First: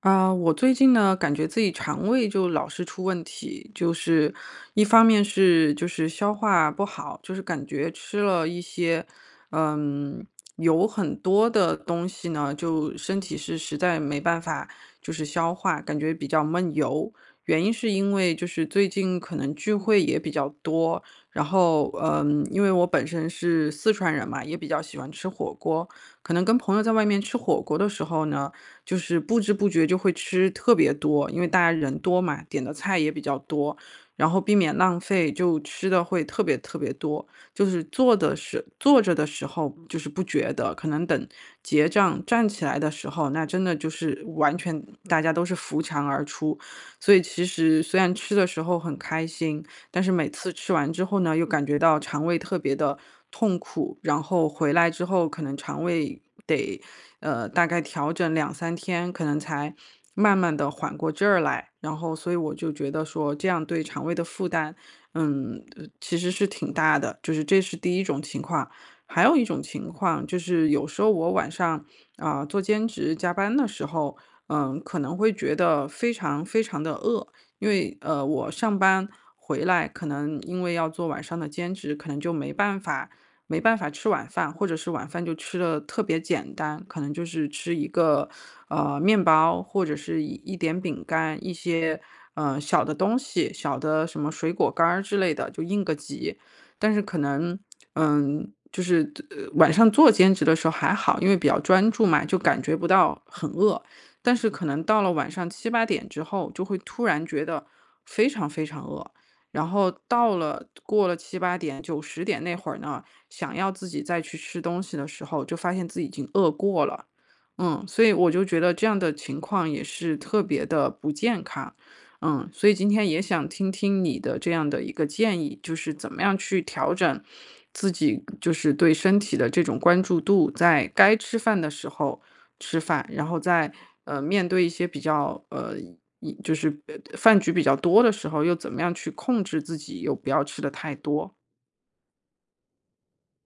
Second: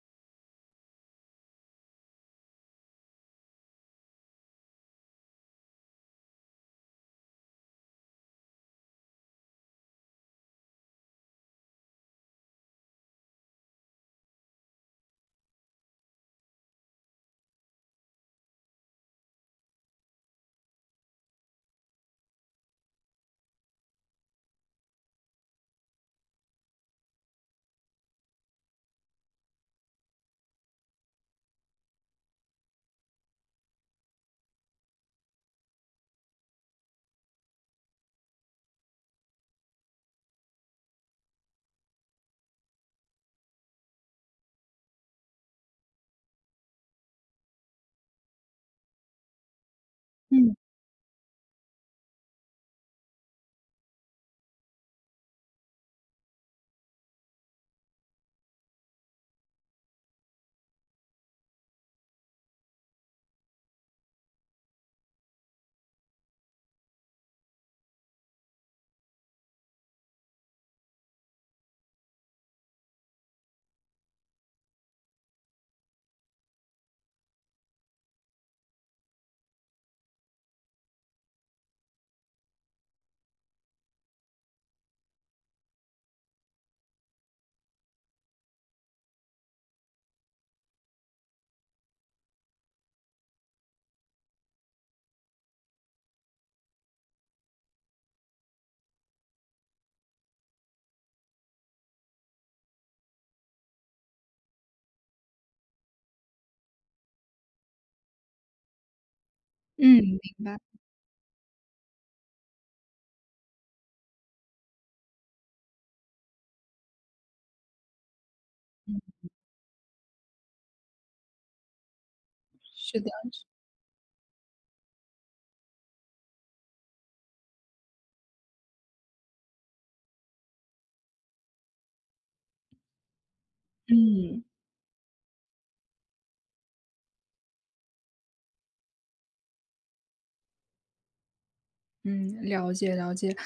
啊，我最近呢，感觉自己肠胃就老是出问题，就是一方面是就是消化不好，就是感觉吃了一些，嗯，油很多的东西呢，就身体是实在没办法就是消化，感觉比较闷油。原因是因为就是最近可能聚会也比较多，然后因为我本身是四川人嘛，也比较喜欢吃火锅，可能跟朋友在外面吃火锅的时候呢。就是不知不觉就会吃特别多，因为大家人多嘛，点的菜也比较多，然后避免浪费，就吃的会特别特别多。就是坐的是坐着的时候就是不觉得，可能等结账站起来的时候，那真的就是完全大家都是扶墙而出。所以其实虽然吃的时候很开心，但是每次嗯，吃完之后呢，又感觉到肠胃特别的痛苦，然后回来之后可能肠胃。得。大概调整两三天，可能才慢慢的缓过劲儿来。然后所以我就觉得说这样对肠胃的负担，其实是挺大的，就是这是第一种情况。还有一种情况就是有时候我晚上，啊，做兼职加班的时候，可能会觉得非常非常的饿。因为，我上班回来可能因为要做晚上的兼职，可能就没办法吃晚饭，或者是晚饭就吃的特别简单，可能就是吃一个面包，或者是一点饼干，一些小的东西，小的什么水果干儿之类的，就应个急。但是可能就是晚上做兼职的时候还好，因为比较专注嘛，就感觉不到很饿。但是可能到了晚上七八点之后，就会突然觉得非常非常饿。然后嗯，明到白，了过了七八点、九十点那会儿呢，想要自己再去吃东西的时候，就发现自己已经饿过了。所以我就觉得这嗯，样的情况也是特别的不健康。所以今是天的，也想听听你的这样的一个建议，就是怎么样去调整自己，就是对身体的这种关注度，在该吃饭的时候吃饭，然后在嗯。面对一些比较就是饭局比较多的时候，又怎么样去控制自己，又不要吃的太多。嗯，了解了解，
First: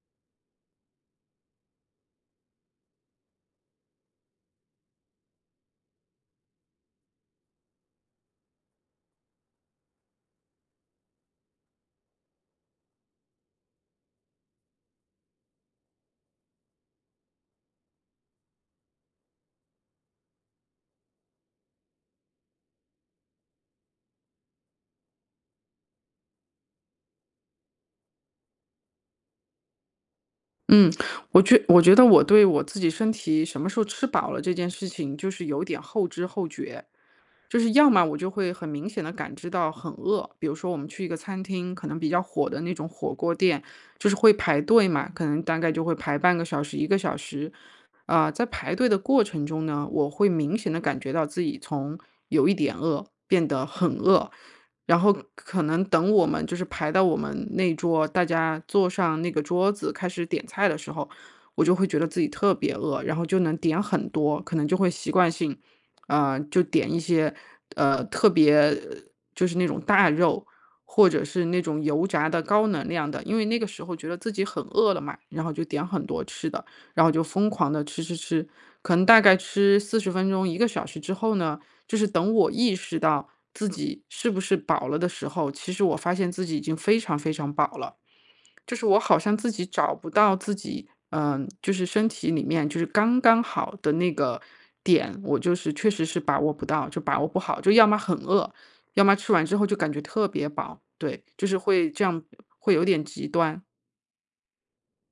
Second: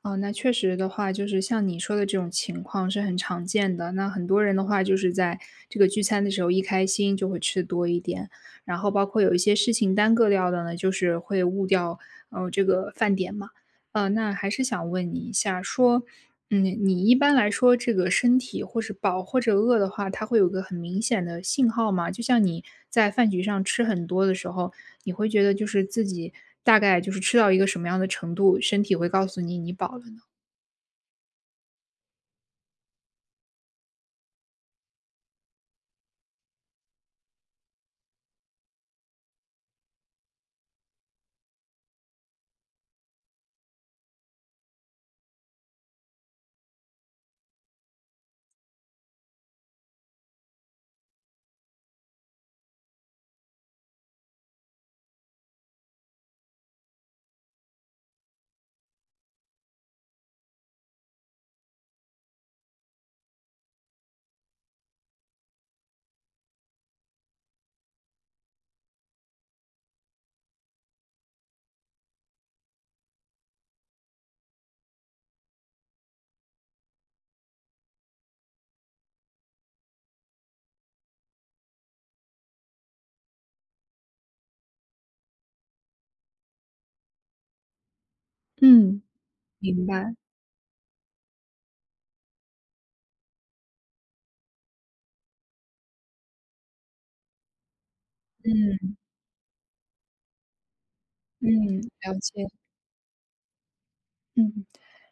啊，那确实的话，就是像你说的这种情况是很常见的。那很多人的话，就是在这个聚餐的时候一开心就会吃多一点，然后包括有一些事情耽搁掉的呢，就是会误掉这个饭点嘛。那还是想问你一下，说，你一般来说这个身体或是饱或者饿的话，它会有个很明显的信号吗？就像你在饭局上吃很多的时候，你会觉得就是自己大概就是吃到一个什么样的程度，身体会告诉你你饱了呢？嗯，我觉得我对我自己身体什么时候吃饱了这件事情，就是有点后知后觉。就是要么我就会很明显的感知到很饿，比如说我们去一个餐厅，可能比较火的那种火锅店，就是会排队嘛，可能大概就会排半个小时、一个小时。啊，在排队的过程中呢，我会明显的感觉到自己从有一点饿变得很饿，然后可能等我们就是排到我们那桌，大家坐上那个桌子开始点菜的时候，我就会觉得自己特别饿，然后就能点很多，可能就会习惯性就点一些，特别就是那种大肉，或者是那种油炸的高能量的，因为那个时候觉得自己很饿了嘛，然后就点很多吃的，然后就疯狂的吃吃吃。可能大概吃40分钟、一个小时之后呢，就是等我意识到自己是不是饱了的时候，其实我发现自己已经非常非常饱了。就是我嗯。好像自己明找不白，到自己，就是身体里面就是刚刚好的那个点，我就是确实是把握不到，就把握不好，就要么很饿，嗯要么吃完之后就感觉特别饱，对，就嗯，是会这了样，解，会有点极端。嗯，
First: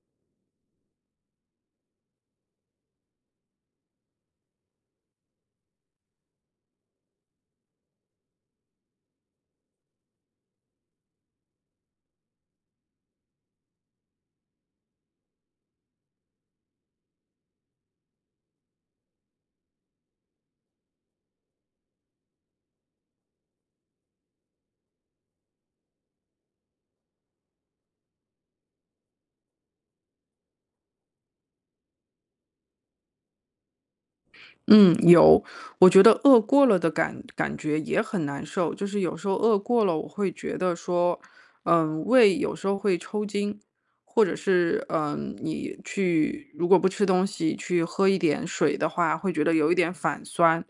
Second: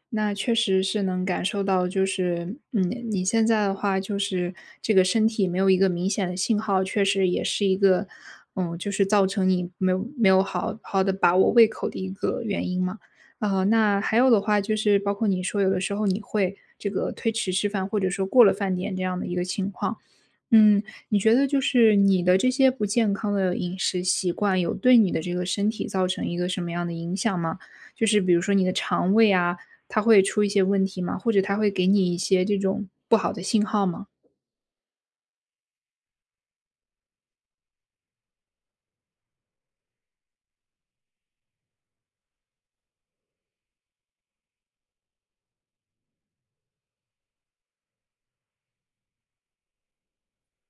那确实是能感受到，就是，你现在的话就是这个身体没有一个明显的信号，确实也是一个，就是造成你没有好好的把握胃口的一个原因嘛。啊，那还有的话就是包括你说有的时候你会这个推迟吃饭，或者说过了饭点这样的一个情况，嗯，你觉得就是你的这些不健康的饮食习惯，有对你的这个身体造成一个什么样的影响吗？就是比如说你的肠胃啊，它会出一些问题吗？或者它会给你一些这种不好的信号吗？嗯，有，我觉得饿过了的感觉也很难受，就是有时候饿过了，我会觉得说，胃有时候会抽筋，或者是你去如果不吃东西，去喝一点水的话，会觉得有一点反酸。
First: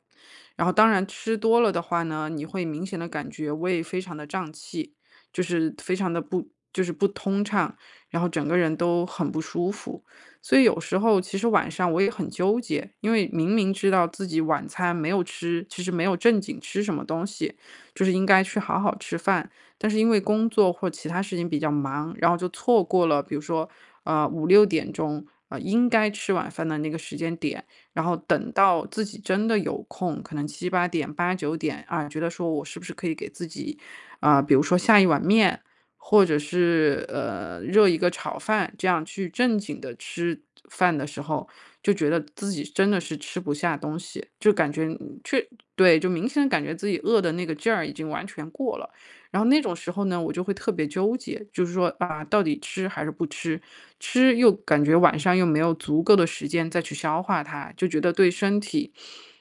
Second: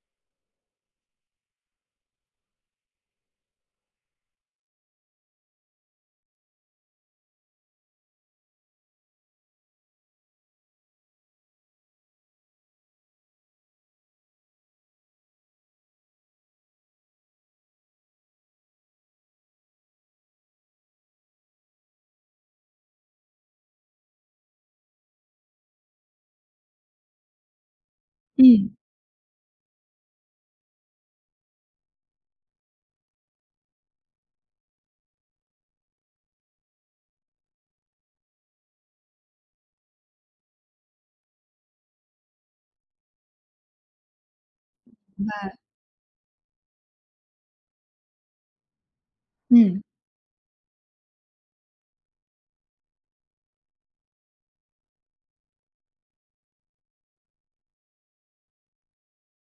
然后当然吃多了的话呢，你会明显的感觉胃非常的胀气，就是非常的不就是不通畅，然后整个人都很不舒服。所以有时候其实晚上我也很纠结，因为明明知道自己晚餐没有吃其实没有正经吃什么东西，就是应该去好好吃饭，但是因为工作或其他事情比较忙，然后就错过了，比如说，五六点钟，应该吃晚饭的那个时间点。然后等嗯。到自己真的有空，可能七八点、八九点，啊，觉得说我是不是可以给自己，啊，比如说下一碗面，或者是，热一个炒饭，这样去正经的吃饭的时候，就觉得自己真的是吃不下东西，就感觉对，就明显地感觉自己饿的那个劲儿已经完全过了。然后那种嗯。时候呢，我就会特别纠结，就是说啊，到底吃还是不吃？吃又感觉晚上又没有足够的时间再去消化它，就觉得对身体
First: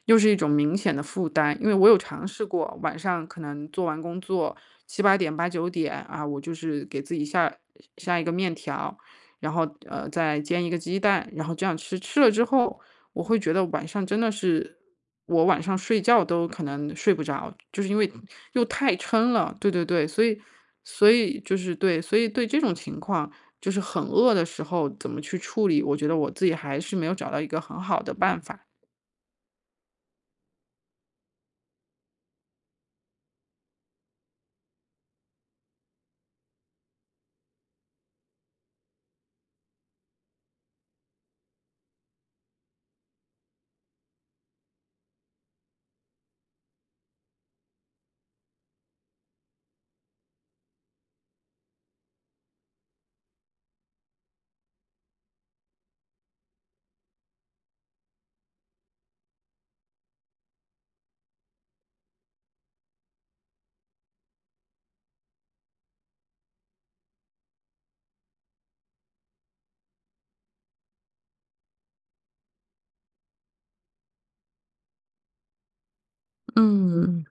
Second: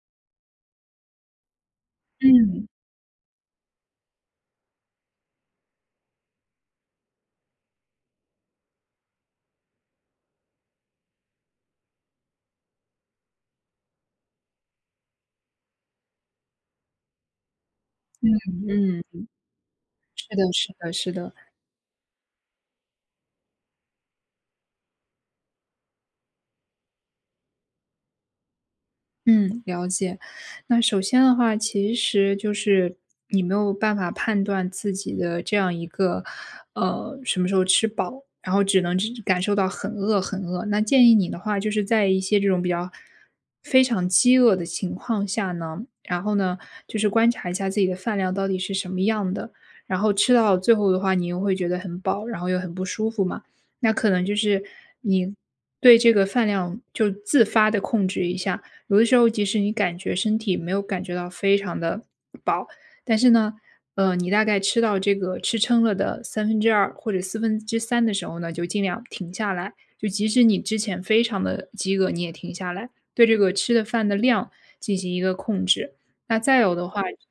又是一种明显的负担。因为我有尝试嗯。过，晚上可能做完工作七八点、八九点啊，我就是给自己下一个面条，然后再煎一个鸡蛋，然后这样吃。吃了之后，我会觉得晚上真的是我晚上睡觉都可能睡不着，就是因为又太嗯，撑了。对对对，所是以的是的所是的。以就是对，所以对这种情况，就是很饿的时候怎么去处理，我觉得我自己还是没有找到一个很好的办法。嗯，了解。那首先的话，其实就是你没有办法判断自己的这样一个，什么时候吃饱，然后只能只感受到很饿很饿。那建议你的话，就是在一些这种比较非常饥饿的情况下呢，然后呢，就是观察一下自己的饭量到底是什么样的，然后吃到最后的话，你又会觉得很饱，然后又很不舒服嘛。那可能就是你对这个饭量就自发的控制一下。有的时候，即使你感觉身体没有感觉到非常的饱，但是呢，你大概吃到这个吃撑了的2/3或者四分之三的时候呢，就尽量停下来。就即使你之前非常的饥饿，你也停下来，对这个吃的饭的量进行一个控制。那再有的话嗯，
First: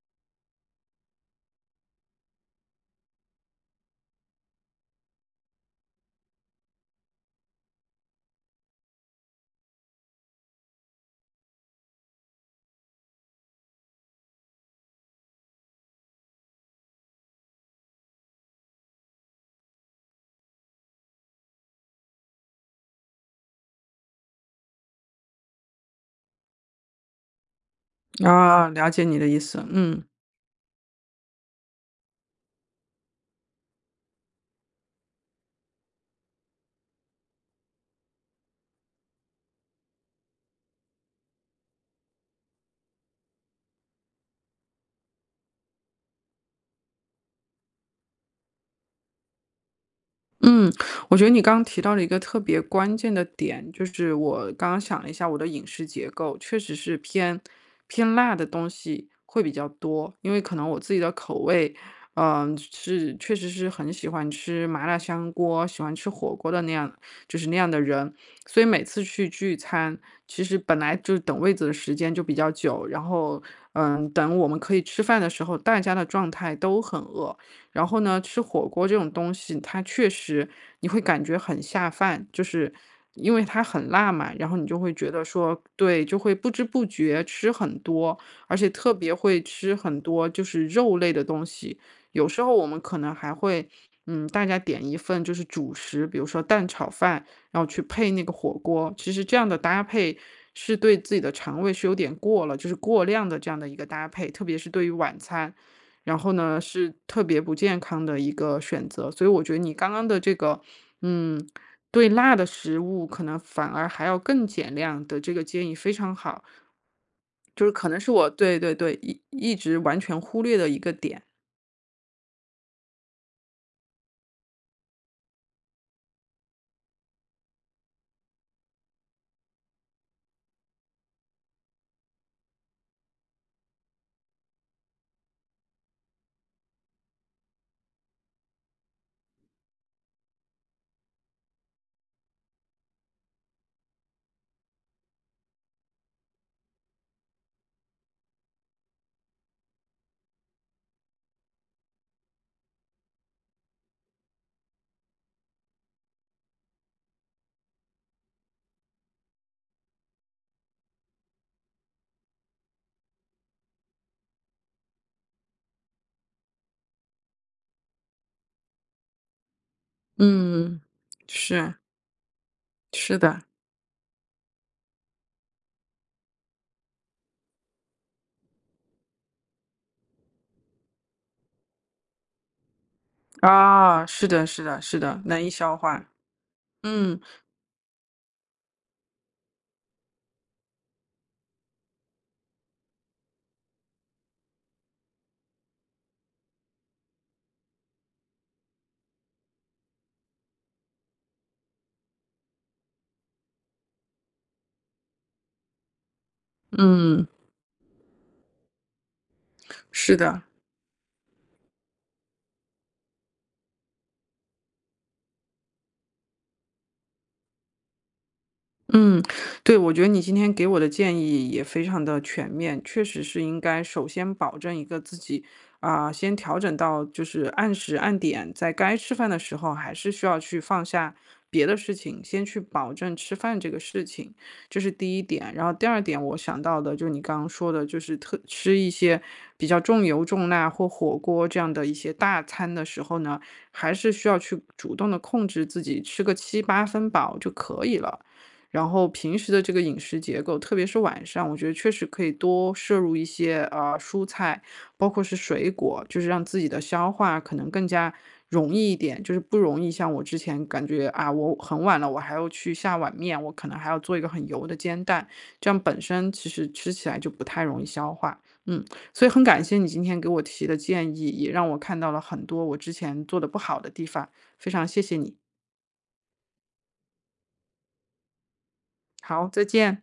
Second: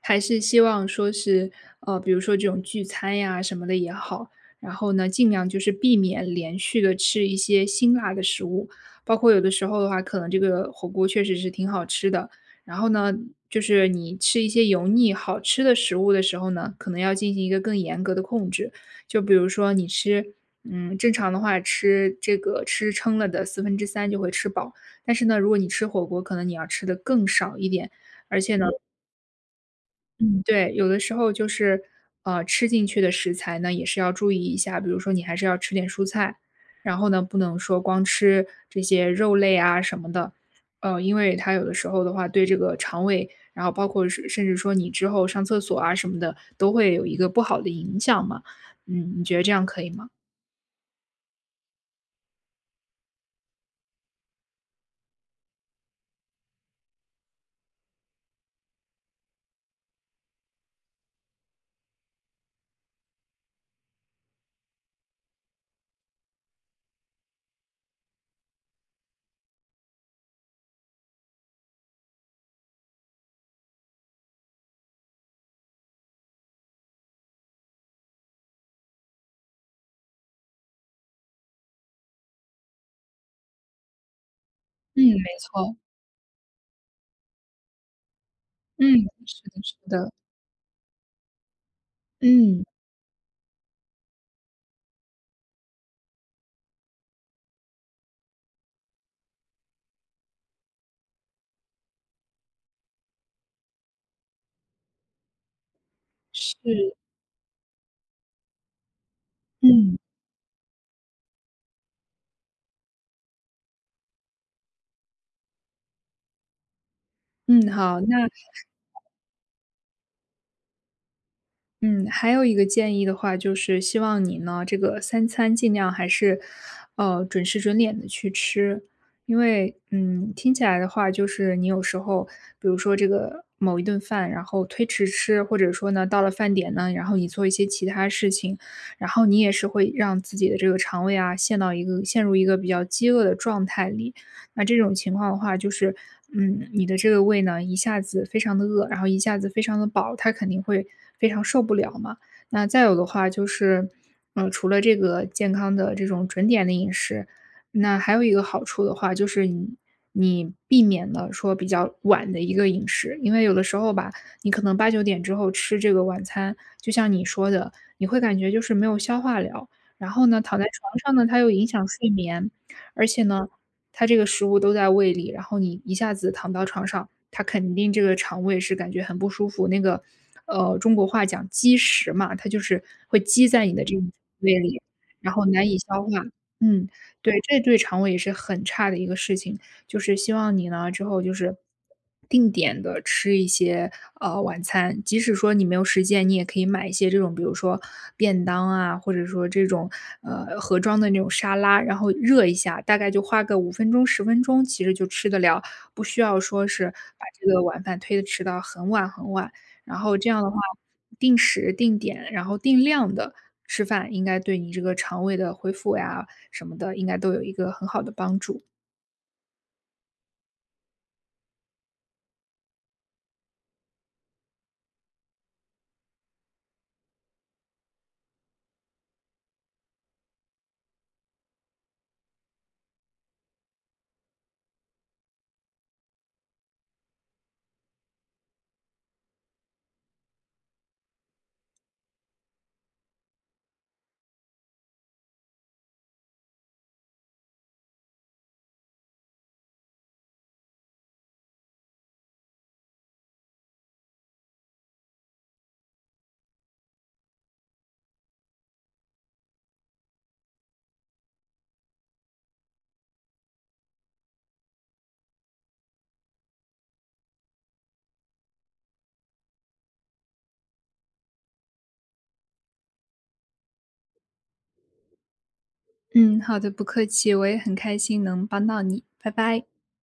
还是希望说是，比如说这种聚餐呀什么的也好，然后呢，尽量就是避免连续的吃一些辛辣的食物，包括有的时候的话，可能这个火锅确实是挺好吃的，然后呢，就是你吃一些油腻好吃的食物的时候呢，可能要进行一个更严格的控制。就比如说你吃正常的话吃这个吃撑了的四分之三就会吃饱，但是呢，如果你吃火锅，可能你要吃的更少一点，而且呢，啊，嗯了解你的意思，嗯。嗯，对，有的时候就是，吃进去的食材呢，也是要注意一下，比如说你还是要吃点蔬菜，然后呢，不能说光吃这些肉类啊什么的，因为它有的时候的话，对这个肠胃，然后包括是甚至说你之后上厕所啊什么的，都会有一个不好的影响嘛。嗯，你觉得这样可以吗？嗯，我觉得你刚刚提到了一个特别关键的点，就是我刚刚想了一下，我的饮食结构确实是偏辣的东西会比较多，因为可能我自己的口味，确实是很喜欢吃麻辣香锅，喜欢吃火锅的那样，就是那样的人，所以每次去聚餐，其实本来就等位子的时间就比较久，然后等我们可以吃饭的时候，大家的状态都很饿。然后呢，吃火锅这种东西，它确实你会感觉很下饭，就是因为它很辣嘛，然后你就会嗯，觉得没说，错，对，就会不知不觉吃很多，而且嗯，特别会是的，是吃很的，多就是肉类的东西。有时候嗯，我们可能还会，大家点一份就是主食，比如说蛋炒饭，然后去配那个火锅。其实这样的搭配是对自己的肠胃是有点过了，就是过量的这样的一个搭配，特别是对于晚餐。然后是，呢，是特别不健康的一个选择。所以我觉得你刚嗯，刚的这个，嗯，对辣的食物可能反而还要更减量的这个建议非常好，嗯，就是可好，能是那我对一直完全忽略的一个点。嗯，还有一个建议的话，就是希望你呢，这个三餐尽量还是，准时准点的去吃，因为，听起来的话，就是你有时候，比如说这个某一顿饭，然后推迟吃，或者说呢，到了饭点呢，然后你做一些其他事情，然后你也是会让自己的这个肠胃啊，陷入一个比较饥饿的状态里，那这种情况的话，就是，你的这个胃呢，一下子非常的饿，然后一下子非常的饱，它肯定会非常受不了嘛。那再有的话就是，除了这个健康的这种准点的饮食，那还有一个好处的话，就是你避免了说比较晚的一个饮食，因为有的时候吧，你可能8、9点之后吃这个晚餐，就像你说的，你会感觉就是没有消化了，然后呢，躺在嗯，床上呢，它又影是响睡眠，而是且的呢，它这个食物都在胃里，然后你一下子躺到床上，它肯定这个肠胃是感觉很不舒服。那个，中国话讲积食嘛，它就是会积在你的这个啊，是的胃是里，的是的，然后难以难以消消化。化。嗯，嗯对，这对肠胃也是很差的一个事情。就是希望你呢之后就是定点的吃一些晚餐，即使说你没有时间，你也可以买一些这种，比如说便当啊，或者说这种盒装的那种沙拉，然后热一下，大概就花个5分钟10分钟，其实就吃得了，不需要说是把嗯，这个晚饭推的吃到很晚很晚。然后是这样的。的话，定时定点，然后定量的吃饭，应该对你这个肠胃的恢复呀什么的，应该都有一个很好的帮助。嗯，对，我觉得你今天给我的建议也非常的全面，确实是应该首先保证一个自己啊、先调整到就是按时按点，在该吃饭的时候，还是需要去放下别的事情，先去保证吃饭这个事情，这是第一点。然后第二点，我想到的就是你刚刚说的，就是特吃一些比较重油重辣或火锅这样的一些大餐的时候呢，还是需要去主动的控制自己，吃个七八分饱就可以了。然后平时的这个饮食结构，特别是晚上，我觉得确实可以多摄入一些蔬菜，包括是水果，就是让自己的消化可能更加容易一点，就是不容易像我之前感觉啊，我很晚了，我还要去下碗面，我可能还要做一个很油的煎蛋，这样本身其实吃起来就不太容易消化。嗯，所以很感谢你今天给我提的建议，也让我看到了很多我之前做的不好的地方，非常谢谢你。嗯，好的，不客气，我也很开心能帮到你，拜好，拜。再见。